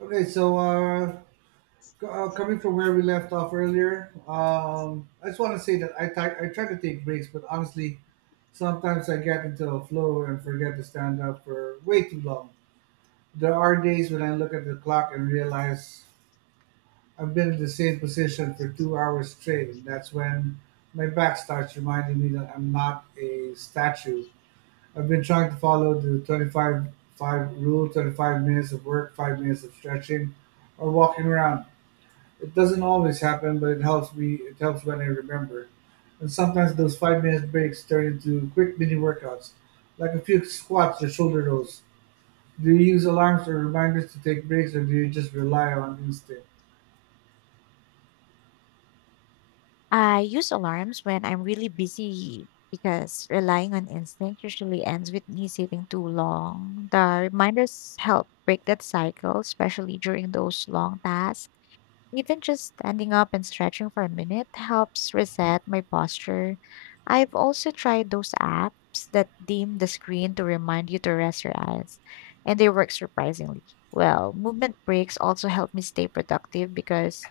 Okay, so uh, Coming from where we left off earlier, I just want to say that I try to take breaks, but honestly, sometimes I get into a flow and forget to stand up for way too long. There are days when I look at the clock and realize I've been in the same position for 2 hours straight, and that's when my back starts reminding me that I'm not a statue. I've been trying to follow the 25 five rule, 25 minutes of work, 5 minutes of stretching, or walking around. It doesn't always happen, but it helps me. It helps when I remember. And sometimes those 5 minute breaks turn into quick mini workouts, like a few squats or shoulder rolls. Do you use alarms or reminders to take breaks, or do you just rely on instinct? I use alarms when I'm really busy because relying on instinct usually ends with me sitting too long. The reminders help break that cycle, especially during those long tasks. Even just standing up and stretching for a minute helps reset my posture. I've also tried those apps that dim the screen to remind you to rest your eyes, and they work surprisingly well. Movement breaks also help me stay productive because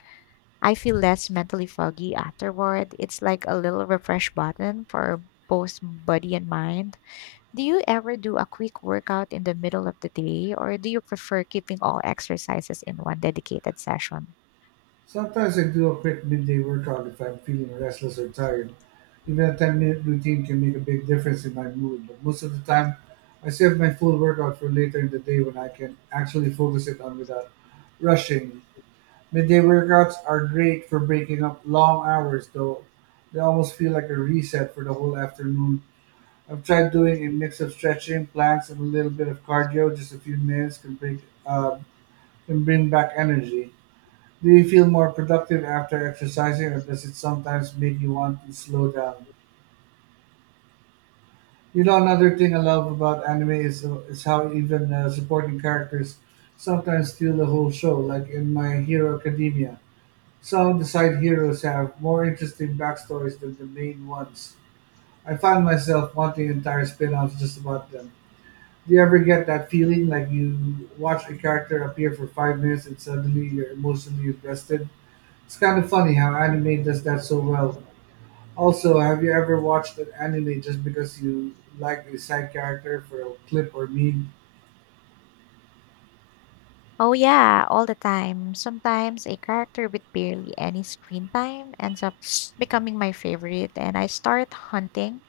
I feel less mentally foggy afterward. It's like a little refresh button for both body and mind. Do you ever do a quick workout in the middle of the day, or do you prefer keeping all exercises in one dedicated session? Sometimes I do a quick midday workout if I'm feeling restless or tired. Even a 10-minute routine can make a big difference in my mood, but most of the time, I save my full workout for later in the day when I can actually focus it on without rushing. Midday workouts are great for breaking up long hours, though. They almost feel like a reset for the whole afternoon. I've tried doing a mix of stretching, planks, and a little bit of cardio. Just a few minutes can uh, can bring back energy. Do you feel more productive after exercising, or does it sometimes make you want to slow down? You know, another thing I love about anime is how even supporting characters sometimes steal the whole show, like in My Hero Academia. Some of the side heroes have more interesting backstories than the main ones. I find myself wanting entire spin-offs just about them. Do you ever get that feeling like you watch a character appear for 5 minutes and suddenly you're emotionally invested? It's kind of funny how anime does that so well. Also, have you ever watched an anime just because you like a side character for a clip or meme? Oh, yeah, all the time. Sometimes a character with barely any screen time ends up becoming my favorite, and I start hunting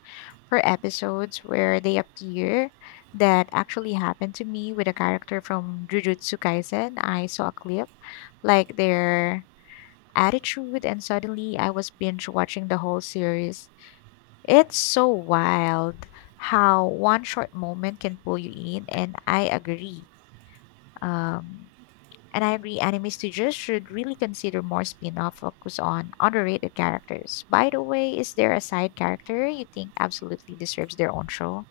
for episodes where they appear that actually happened to me with a character from Jujutsu Kaisen. I saw a clip like their attitude and suddenly I was binge watching the whole series. It's so wild how one short moment can pull you in and I agree. Um and I agree anime studios should really consider more spin-off focus on underrated characters. By the way, is there a side character you think absolutely deserves their own show?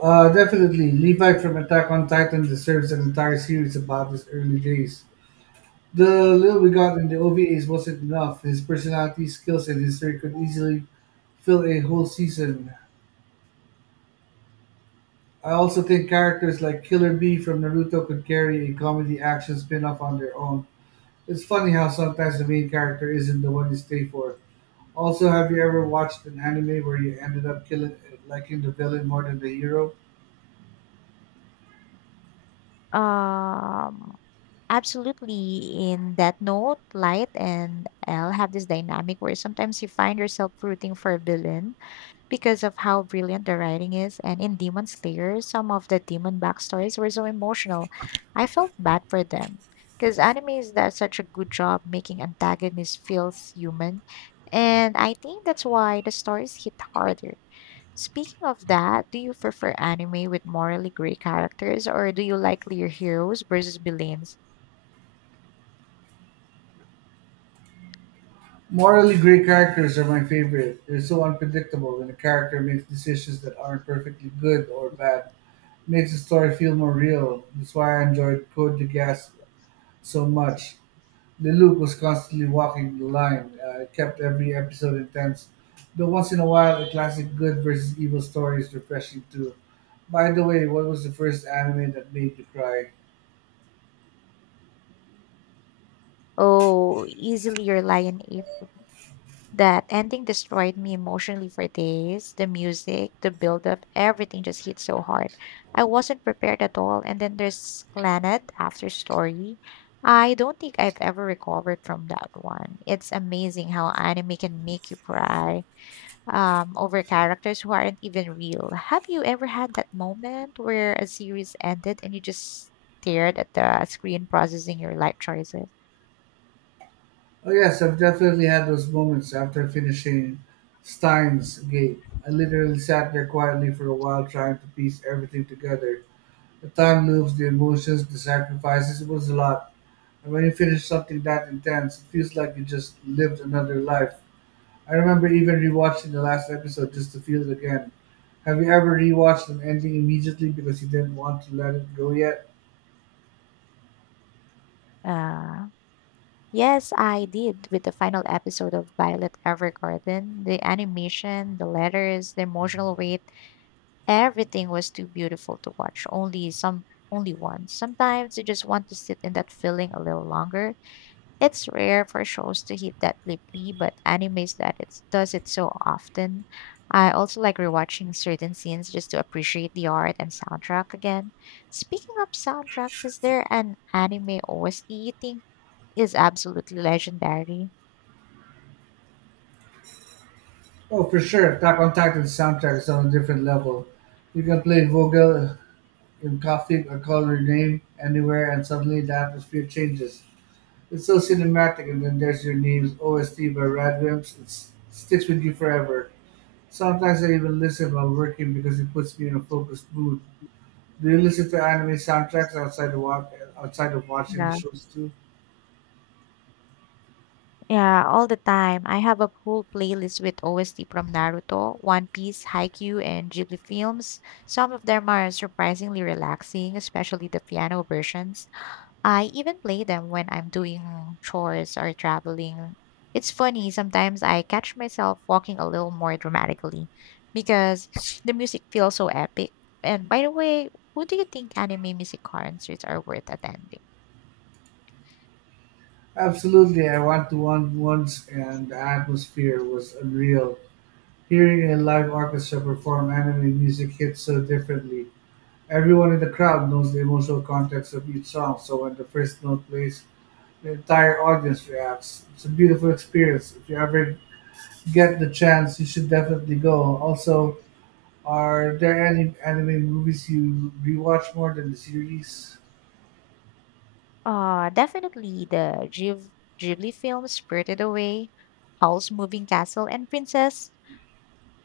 Definitely. Levi from Attack on Titan deserves an entire series about his early days. The little we got in the OVAs wasn't enough. His personality, skills, and history could easily fill a whole season. I also think characters like Killer Bee from Naruto could carry a comedy action spin off on their own. It's funny how sometimes the main character isn't the one you stay for. Also, have you ever watched an anime where you ended up liking the villain more than the hero? Um, absolutely. In that note, Light and Elle have this dynamic where sometimes you find yourself rooting for a villain because of how brilliant the writing is. And in Demon Slayer, some of the demon backstories were so emotional. I felt bad for them because animes does such a good job making antagonists feel human. And I think that's why the stories hit harder. Speaking of that, do you prefer anime with morally gray characters or do you like your heroes versus villains? Morally great characters are my favorite. They're so unpredictable when a character makes decisions that aren't perfectly good or bad. Makes the story feel more real. That's why I enjoyed Code Geass so much. Lelouch was constantly walking the line. It kept every episode intense. Though once in a while, a classic good versus evil story is refreshing too. By the way, what was the first anime that made you cry? Oh, easily your lion ape. That ending destroyed me emotionally for days. The music, the build-up, everything just hit so hard. I wasn't prepared at all. And then there's Planet After Story. I don't think I've ever recovered from that one. It's amazing how anime can make you cry over characters who aren't even real. Have you ever had that moment where a series ended and you just stared at the screen processing your life choices? Oh yes, I've definitely had those moments after finishing Steins Gate. I literally sat there quietly for a while trying to piece everything together. The time moves, the emotions, the sacrifices. It was a lot. And when you finish something that intense, it feels like you just lived another life. I remember even rewatching the last episode just to feel it again. Have you ever rewatched an ending immediately because you didn't want to let it go yet? Uh, yes, I did with the final episode of Violet Evergarden. The animation, the letters, the emotional weight, everything was too beautiful to watch. Only once. Sometimes you just want to sit in that feeling a little longer. It's rare for shows to hit that deeply, but animes that it does it so often. I also like rewatching certain scenes just to appreciate the art and soundtrack again. Speaking of soundtracks, is there an anime OST you think is absolutely legendary? Oh, for sure. Attack on Titan's soundtrack is on a different level. You can play Vogel in Coffee or Call Your Name anywhere, and suddenly the atmosphere changes. It's so cinematic, and then there's your name's OST by Radvimps. It sticks with you forever. Sometimes I even listen while working because it puts me in a focused mood. Do you listen to anime soundtracks outside of outside of watching the Yeah, shows too? yeah, all the time. I have a whole playlist with OST from Naruto, One Piece, Haikyuu, and Ghibli films. Some of them are surprisingly relaxing, especially the piano versions. I even play them when I'm doing chores or traveling. It's funny, sometimes I catch myself walking a little more dramatically because the music feels so epic. And by the way, who do you think anime music concerts are worth attending? Absolutely, I went to one once, and the atmosphere was unreal. Hearing a live orchestra perform anime music hits so differently. Everyone in the crowd knows the emotional context of each song, so when the first note plays, the entire audience reacts. It's a beautiful experience. If you ever get the chance, you should definitely go. Also, are there any anime movies you rewatch more than the series? Definitely the Ghibli films Spirited Away, Howl's Moving Castle, and Princess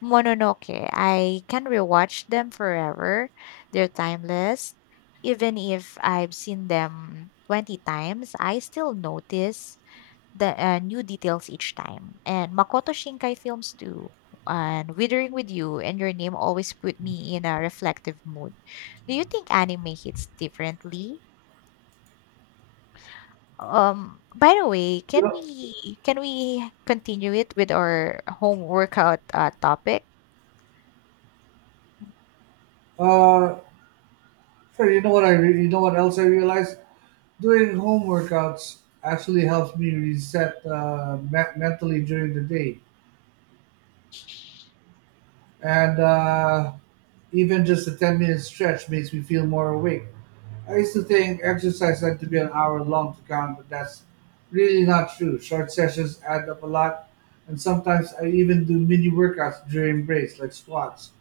Mononoke, I can rewatch them forever. They're timeless. Even if I've seen them 20 times, I still notice the new details each time. And Makoto Shinkai films too. And Withering with You and Your Name always put me in a reflective mood. Do you think anime hits differently? By the way, You can know, we can we continue it with our home workout topic? uh, Fred, you know what else I realized? Doing home workouts actually helps me reset mentally during the day, and even just a 10-minute stretch makes me feel more awake. I used to think exercise had to be an hour long to count, but that's really not true. Short sessions add up a lot, and sometimes I even do mini workouts during breaks, like squats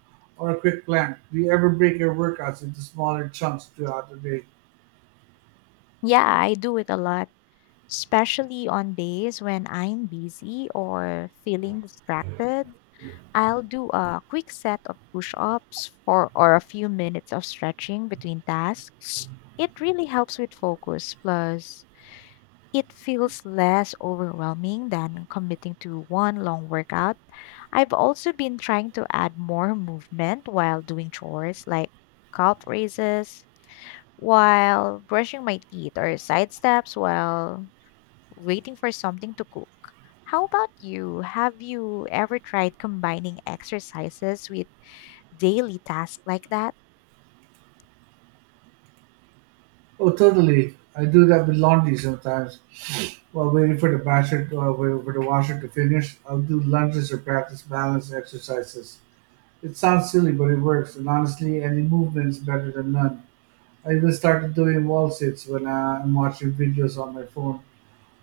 or a quick plank. Do you ever break your workouts into smaller chunks throughout the day? Yeah, I do it a lot, especially on days when I'm busy or feeling distracted. I'll do a quick set of push-ups for or a few minutes of stretching between tasks. It really helps with focus, plus it feels less overwhelming than committing to one long workout. I've also been trying to add more movement while doing chores like calf raises, while brushing my teeth or side steps while waiting for something to cook. How about you? Have you ever tried combining exercises with daily tasks like that? Oh, totally. I do that with laundry sometimes. While waiting for the waiting for the washer to finish, I'll do lunges or practice balance exercises. It sounds silly, but it works, and honestly, any movement is better than none. I even started doing wall sits when I'm watching videos on my phone.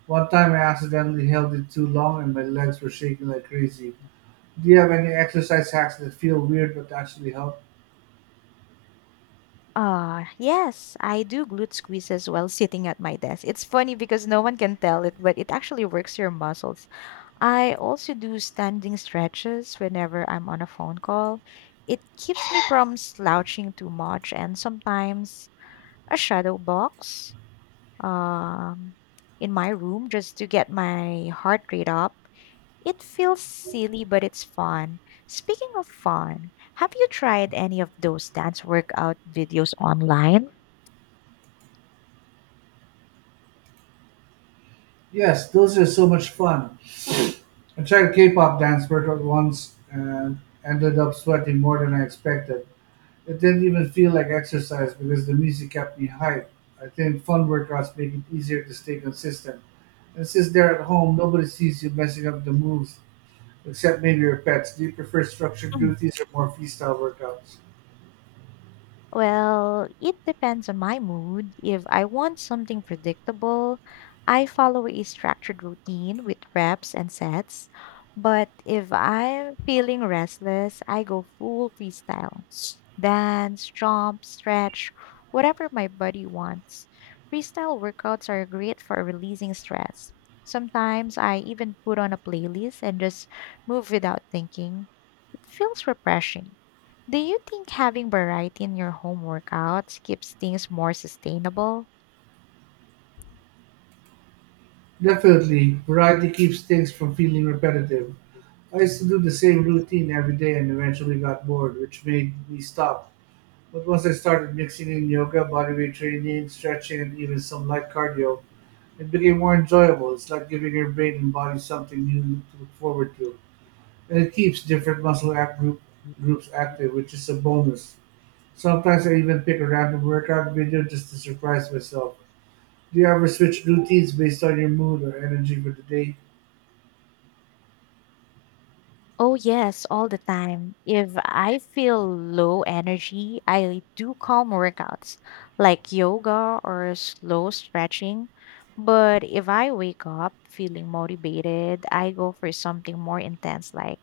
One time I accidentally held it too long and my legs were shaking like crazy. Do you have any exercise hacks that feel weird but actually help? Yes, I do glute squeezes while sitting at my desk. It's funny because no one can tell it, but it actually works your muscles. I also do standing stretches whenever I'm on a phone call. It keeps me from slouching too much, and sometimes a shadow box um, in my room just to get my heart rate up. It feels silly, but it's fun. Speaking of fun, have you tried any of those dance workout videos online? Yes, those are so much fun. I tried K pop dance workout once and ended up sweating more than I expected. It didn't even feel like exercise because the music kept me hyped. I think fun workouts make it easier to stay consistent. And since they're at home, nobody sees you messing up the moves, except maybe your pets. Do you prefer structured duties or more freestyle workouts? Well, it depends on my mood. If I want something predictable, I follow a structured routine with reps and sets. But if I'm feeling restless, I go full freestyle. Dance, jump, stretch, whatever my body wants. Freestyle workouts are great for releasing stress. Sometimes I even put on a playlist and just move without thinking. It feels refreshing. Do you think having variety in your home workouts keeps things more sustainable? Definitely, variety keeps things from feeling repetitive. I used to do the same routine every day and eventually got bored, which made me stop. But once I started mixing in yoga, bodyweight training, stretching, and even some light cardio, it became more enjoyable. It's like giving your brain and body something new to look forward to. And it keeps different groups active, which is a bonus. Sometimes I even pick a random workout video just to surprise myself. Do you ever switch routines based on your mood or energy for the day? Oh, yes, all the time. If I feel low energy, I do calm workouts like yoga or slow stretching. But if I wake up feeling motivated, I go for something more intense like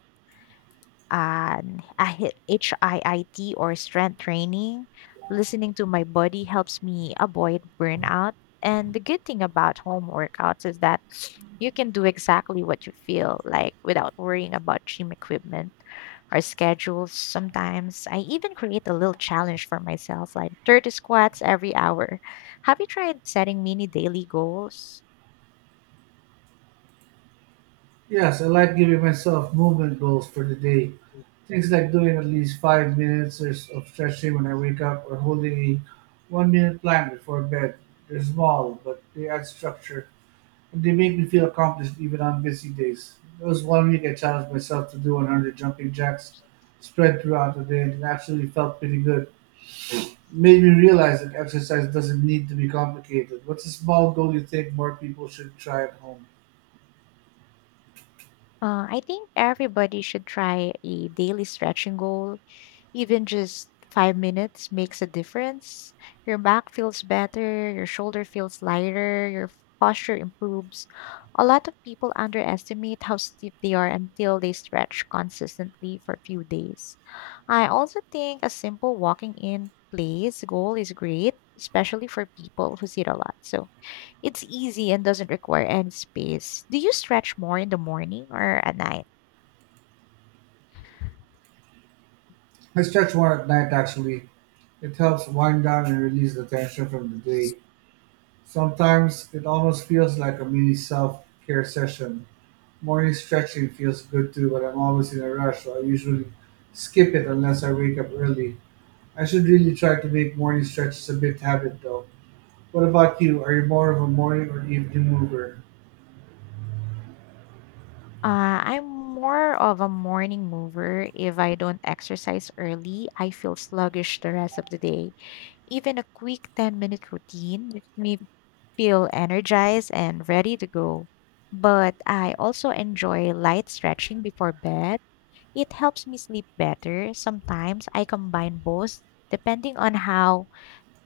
HIIT or strength training. Listening to my body helps me avoid burnout. And the good thing about home workouts is that you can do exactly what you feel like without worrying about gym equipment or schedules. Sometimes I even create a little challenge for myself, like 30 squats every hour. Have you tried setting mini daily goals? Yes, I like giving myself movement goals for the day. Things like doing at least 5 minutes of stretching when I wake up or holding a 1 minute plank before bed. They're small, but they add structure and they make me feel accomplished even on busy days. There was one week I challenged myself to do 100 jumping jacks spread throughout the day and it actually felt pretty good. Made me realize that exercise doesn't need to be complicated. What's a small goal you think more people should try at home? I think everybody should try a daily stretching goal. Even just 5 minutes makes a difference. Your back feels better, your shoulder feels lighter, your posture improves. A lot of people underestimate how stiff they are until they stretch consistently for a few days. I also think a simple walking in place goal is great, especially for people who sit a lot. So it's easy and doesn't require any space. Do you stretch more in the morning or at night? I stretch more at night actually. It helps wind down and release the tension from the day. Sometimes it almost feels like a mini self care session. Morning stretching feels good too, but I'm always in a rush, so I usually skip it unless I wake up early. I should really try to make morning stretches a bit habit though. What about you? Are you more of a morning or evening mover? I'm more of a morning mover. If I don't exercise early, I feel sluggish the rest of the day. Even a quick 10-minute routine makes me feel energized and ready to go. But I also enjoy light stretching before bed. It helps me sleep better. Sometimes I combine both depending on how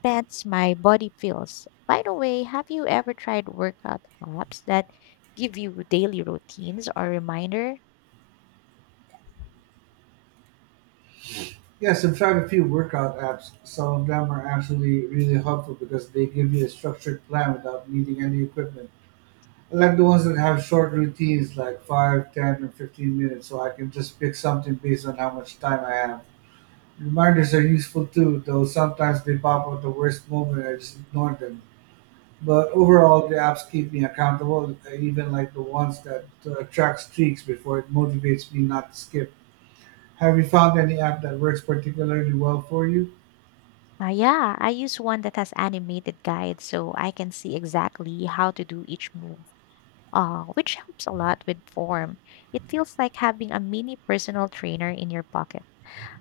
tense my body feels. By the way, have you ever tried workout apps that give you daily routines or reminder? Yes, I've tried a few workout apps. Some of them are actually really helpful because they give you a structured plan without needing any equipment. I like the ones that have short routines, like 5, 10, or 15 minutes, so I can just pick something based on how much time I have. Reminders are useful too, though sometimes they pop up at the worst moment and I just ignore them. But overall, the apps keep me accountable. I even like the ones that track streaks before it motivates me not to skip. Have you found any app that works particularly well for you? Yeah, I use one that has animated guides so I can see exactly how to do each move, which helps a lot with form. It feels like having a mini personal trainer in your pocket.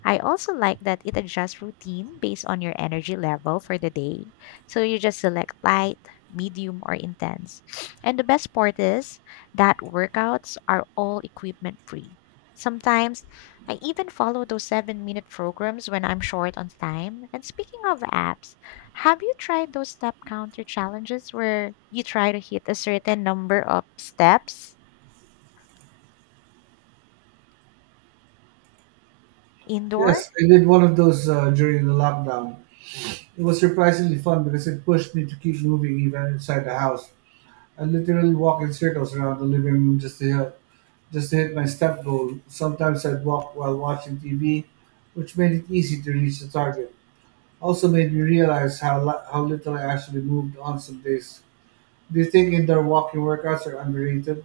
I also like that it adjusts routine based on your energy level for the day. So you just select light, medium, or intense. And the best part is that workouts are all equipment free. Sometimes I even follow those 7 minute programs when I'm short on time. And speaking of apps, have you tried those step counter challenges where you try to hit a certain number of steps indoor? Yes, I did one of those during the lockdown. It was surprisingly fun because it pushed me to keep moving even inside the house. I literally walk in circles around the living room just to hit my step goal. Sometimes I'd walk while watching TV, which made it easy to reach the target. Also made me realize how little I actually moved on some days. Do you think indoor walking workouts are underrated?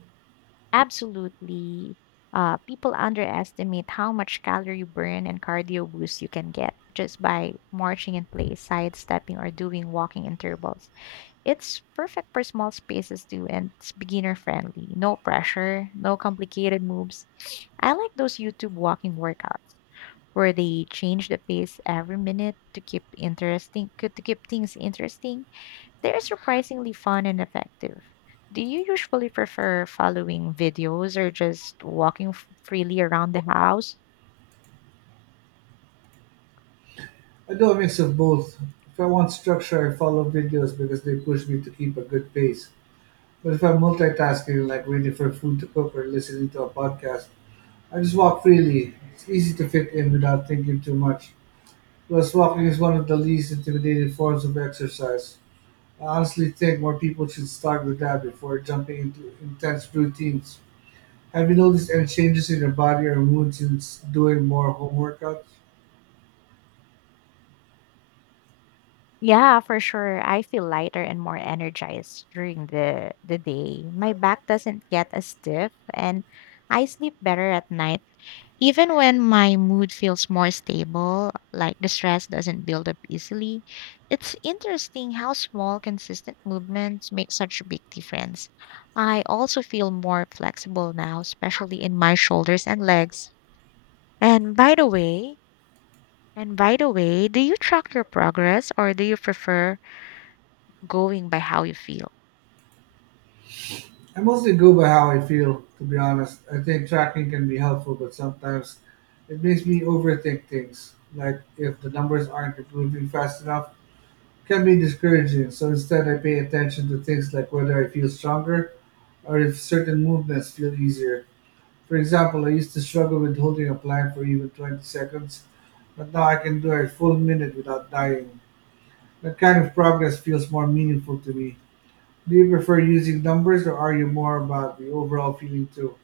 Absolutely. People underestimate how much calorie burn and cardio boost you can get just by marching in place, sidestepping, or doing walking intervals. It's perfect for small spaces too, and it's beginner friendly. No pressure, no complicated moves. I like those YouTube walking workouts where they change the pace every minute to keep things interesting. They're surprisingly fun and effective. Do you usually prefer following videos or just walking freely around the house? I do a mix of both. If I want structure, I follow videos because they push me to keep a good pace. But if I'm multitasking, like waiting for food to cook or listening to a podcast, I just walk freely. It's easy to fit in without thinking too much. Plus, walking is one of the least intimidating forms of exercise. I honestly think more people should start with that before jumping into intense routines. Have you noticed any changes in your body or mood since doing more home workouts? Yeah, for sure. I feel lighter and more energized during the day. My back doesn't get as stiff and I sleep better at night. Even when my mood feels more stable, like the stress doesn't build up easily, it's interesting how small, consistent movements make such a big difference. I also feel more flexible now, especially in my shoulders and legs. And by the way, and by the way, do you track your progress or do you prefer going by how you feel? I mostly go by how I feel, to be honest. I think tracking can be helpful, but sometimes it makes me overthink things. Like if the numbers aren't improving fast enough, it can be discouraging. So instead, I pay attention to things like whether I feel stronger or if certain movements feel easier. For example, I used to struggle with holding a plank for even 20 seconds, but now I can do a full minute without dying. That kind of progress feels more meaningful to me. Do you prefer using numbers or are you more about the overall feeling too?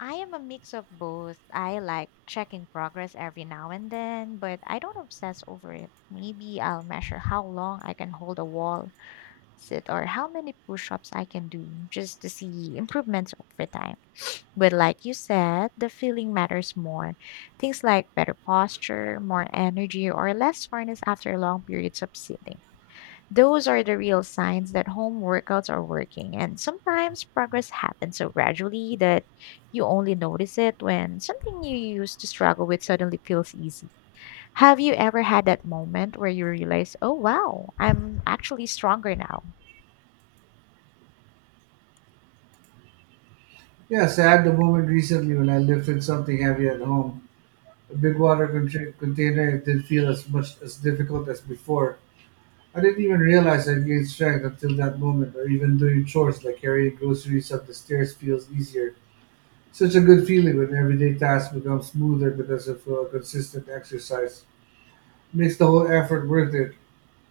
I am a mix of both. I like checking progress every now and then, but I don't obsess over it. Maybe I'll measure how long I can hold a wall sit, or how many push ups I can do just to see improvements over time. But like you said, the feeling matters more. Things like better posture, more energy, or less soreness after long periods of sitting. Those are the real signs that home workouts are working, and sometimes progress happens so gradually that you only notice it when something you used to struggle with suddenly feels easy. Have you ever had that moment where you realize, oh wow, I'm actually stronger now? Yes, I had the moment recently when I lifted something heavy at home. A big water container it did feel as much as difficult as before. I didn't even realize I gained strength until that moment, or even doing chores like carrying groceries up the stairs feels easier. Such a good feeling when everyday tasks become smoother because of consistent exercise. Makes the whole effort worth it.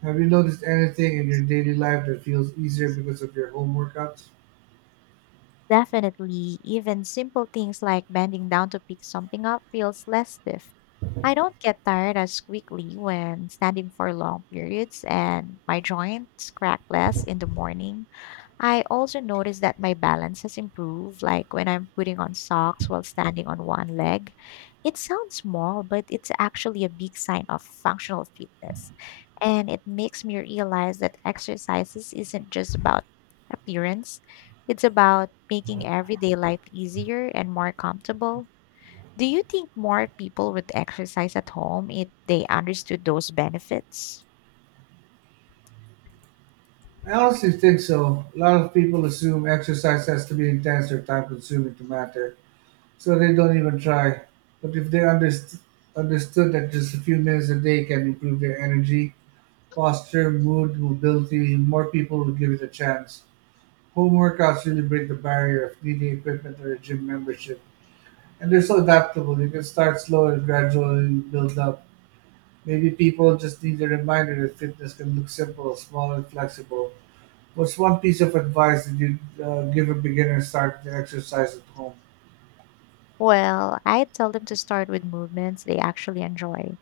Have you noticed anything in your daily life that feels easier because of your home workouts? Definitely, even simple things like bending down to pick something up feels less stiff. I don't get tired as quickly when standing for long periods, and my joints crack less in the morning. I also notice that my balance has improved, like when I'm putting on socks while standing on one leg. It sounds small, but it's actually a big sign of functional fitness. And it makes me realize that exercises isn't just about appearance, it's about making everyday life easier and more comfortable. Do you think more people would exercise at home if they understood those benefits? I honestly think so. A lot of people assume exercise has to be intense or time consuming to matter, so they don't even try. But if they understood that just a few minutes a day can improve their energy, posture, mood, mobility, more people would give it a chance. Home workouts really break the barrier of needing equipment or a gym membership. And they're so adaptable. You can start slow and gradually build up. Maybe people just need a reminder that fitness can look simple, small, and flexible. What's one piece of advice that you'd give a beginner starting to exercise at home? Well, I tell them to start with movements they actually enjoy.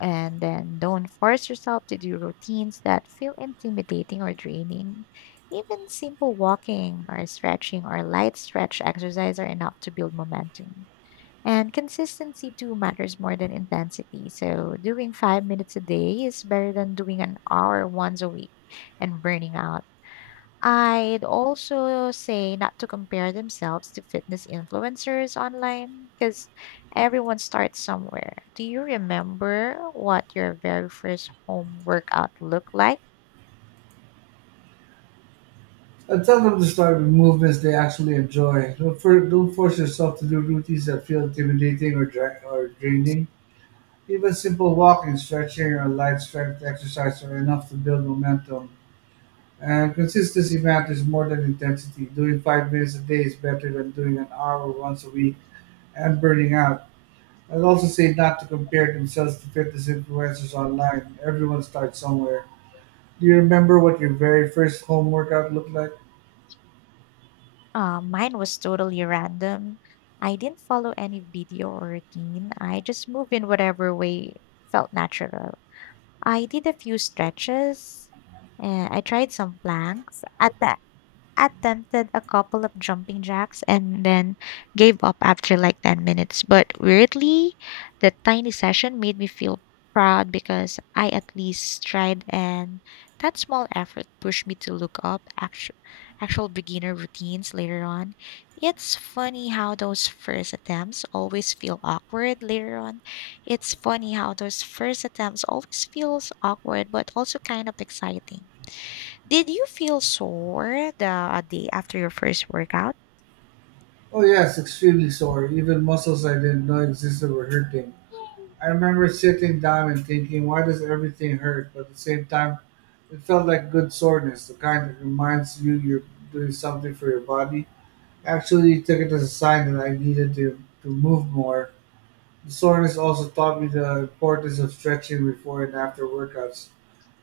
And then don't force yourself to do routines that feel intimidating or draining. Even simple walking or stretching or light stretch exercise are enough to build momentum. And consistency too matters more than intensity. So doing 5 minutes a day is better than doing an hour once a week and burning out. I'd also say not to compare themselves to fitness influencers online because everyone starts somewhere. Do you remember what your very first home workout looked like? I'd tell them to start with movements they actually enjoy. Don't force yourself to do routines that feel intimidating or draining. Even simple walking, stretching, or light strength exercise are enough to build momentum. And consistency matters more than intensity. Doing 5 minutes a day is better than doing an hour once a week and burning out. I'd also say not to compare themselves to fitness influencers online. Everyone starts somewhere. Do you remember what your very first home workout looked like? Mine was totally random. I didn't follow any video or routine. I just moved in whatever way felt natural. I did a few stretches and I tried some planks. At the attempted a couple of jumping jacks and then gave up after like 10 minutes. But weirdly, the tiny session made me feel proud because I at least tried, and that small effort pushed me to look up actual beginner routines later on. It's funny how those first attempts always feel awkward later on. It's funny how those first attempts always feels awkward but also kind of exciting. Did you feel sore the day after your first workout? Oh, yes, extremely sore. Even muscles I didn't know existed were hurting. I remember sitting down and thinking, why does everything hurt? But at the same time, it felt like good soreness, the kind that reminds you you're doing something for your body. Actually he took it as a sign that I needed to move more. The soreness also taught me the importance of stretching before and after workouts.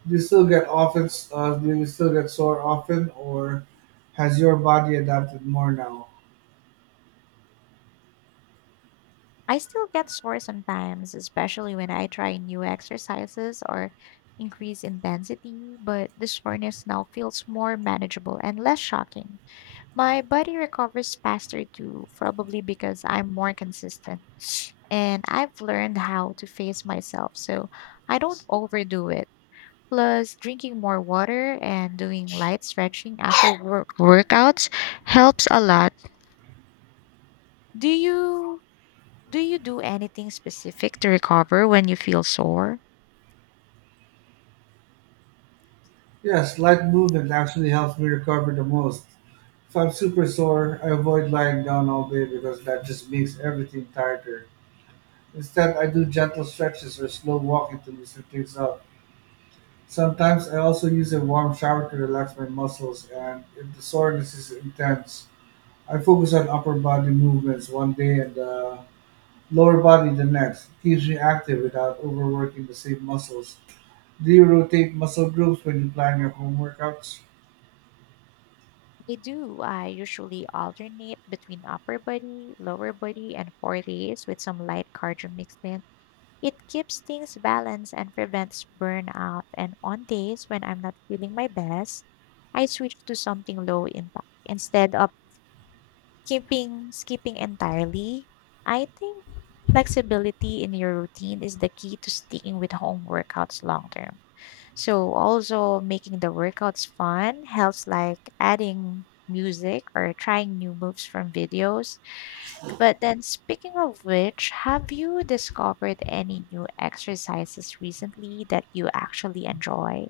Do you still get sore often or has your body adapted more now? I still get sore sometimes, especially when I try new exercises or increase intensity, but the soreness now feels more manageable and less shocking. My body recovers faster too, probably because I'm more consistent and I've learned how to face myself so I don't overdo it. Plus, drinking more water and doing light stretching after workouts helps a lot. Do you do you do anything specific to recover when you feel sore? Yes, light movement actually helps me recover the most. If I'm super sore, I avoid lying down all day because that just makes everything tighter. Instead, I do gentle stretches or slow walking to loosen things up. Sometimes I also use a warm shower to relax my muscles, and if the soreness is intense, I focus on upper body movements one day and the lower body the next. It keeps me active without overworking the same muscles. Do you rotate muscle groups when you plan your home workouts? I do. I usually alternate between upper body, lower body, and core days with some light cardio mixed in. It keeps things balanced and prevents burnout. And on days when I'm not feeling my best, I switch to something low impact instead of keeping skipping entirely. I think flexibility in your routine is the key to sticking with home workouts long term. So also making the workouts fun helps like adding music or trying new moves from videos. But then speaking of which, have you discovered any new exercises recently that you actually enjoy?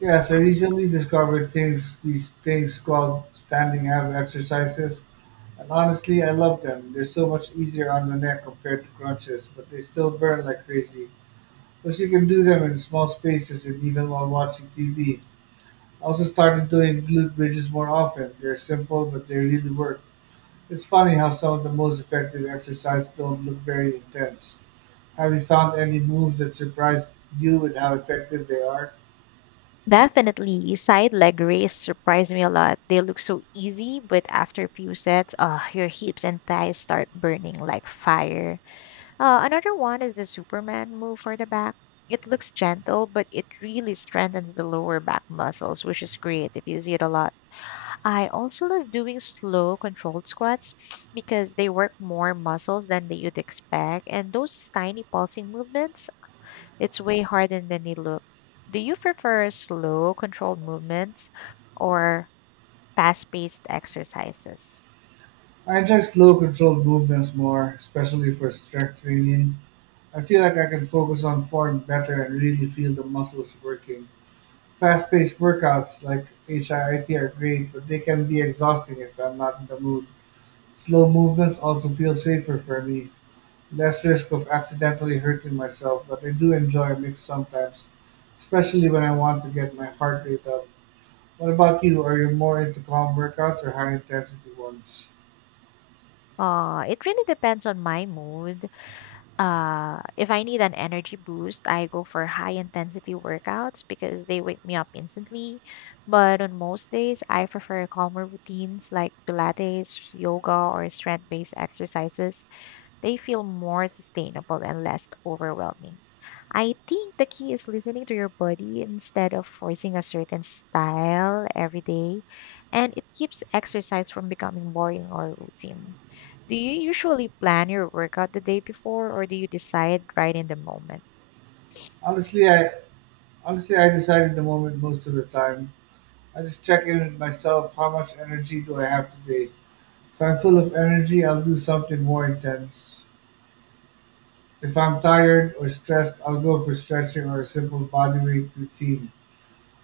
Yes, I recently discovered things these things called standing ab exercises. And honestly, I love them. They're so much easier on the neck compared to crunches, but they still burn like crazy. Plus you can do them in small spaces and even while watching TV. I also started doing glute bridges more often. They're simple, but they really work. It's funny how some of the most effective exercises don't look very intense. Have you found any moves that surprised you with how effective they are? Definitely. Side leg raise surprised me a lot. They look so easy, but after a few sets, ah, your hips and thighs start burning like fire. Another one is the Superman move for the back. It looks gentle, but it really strengthens the lower back muscles, which is great if you see it a lot. I also love doing slow, controlled squats because they work more muscles than that you'd expect. And those tiny pulsing movements, it's way harder than they look. Do you prefer slow, controlled movements or fast paced exercises? I enjoy slow, controlled movements more, especially for strength training. I feel like I can focus on form better and really feel the muscles working. Fast-paced workouts like HIIT are great, but they can be exhausting if I'm not in the mood. Slow movements also feel safer for me, less risk of accidentally hurting myself, but I do enjoy a mix sometimes, especially when I want to get my heart rate up. What about you? Are you more into calm workouts or high intensity ones? It really depends on my mood. If I need an energy boost, I go for high intensity workouts because they wake me up instantly. But on most days, I prefer calmer routines like Pilates, yoga, or strength based exercises. They feel more sustainable and less overwhelming. I think the key is listening to your body instead of forcing a certain style every day, and it keeps exercise from becoming boring or routine. Do you usually plan your workout the day before, or do you decide right in the moment? Honestly, I honestly, I decide in the moment most of the time. I just check in with myself. How much energy do I have today? If I'm full of energy, I'll do something more intense. If I'm tired or stressed, I'll go for stretching or a simple body weight routine.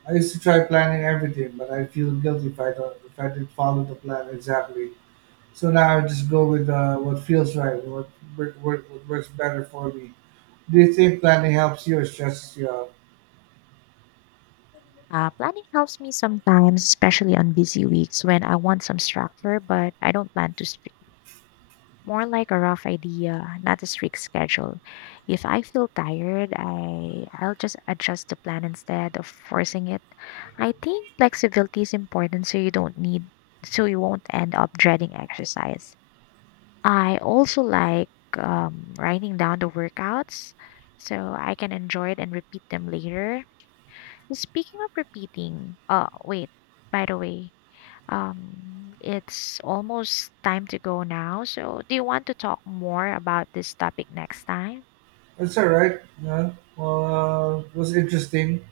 I used to try planning everything, but I feel guilty if I didn't follow the plan exactly. So now I just go with what feels right and what works better for me. Do you think planning helps you or stresses you out? Planning helps me sometimes, especially on busy weeks when I want some structure, but I don't plan too strict. More like a rough idea, not a strict schedule. If I feel tired, I'll just adjust the plan instead of forcing it. I think flexibility is important so you don't need so you won't end up dreading exercise. I also like writing down the workouts so I can enjoy it and repeat them later. Speaking of repeating, oh wait, by the way, it's almost time to go now. So, do you want to talk more about this topic next time? That's all right. Yeah. Well, it was interesting.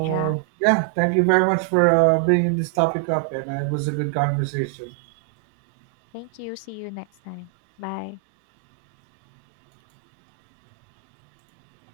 Yeah. yeah, thank you very much for bringing this topic up, and it was a good conversation. Thank you. See you next time. Bye.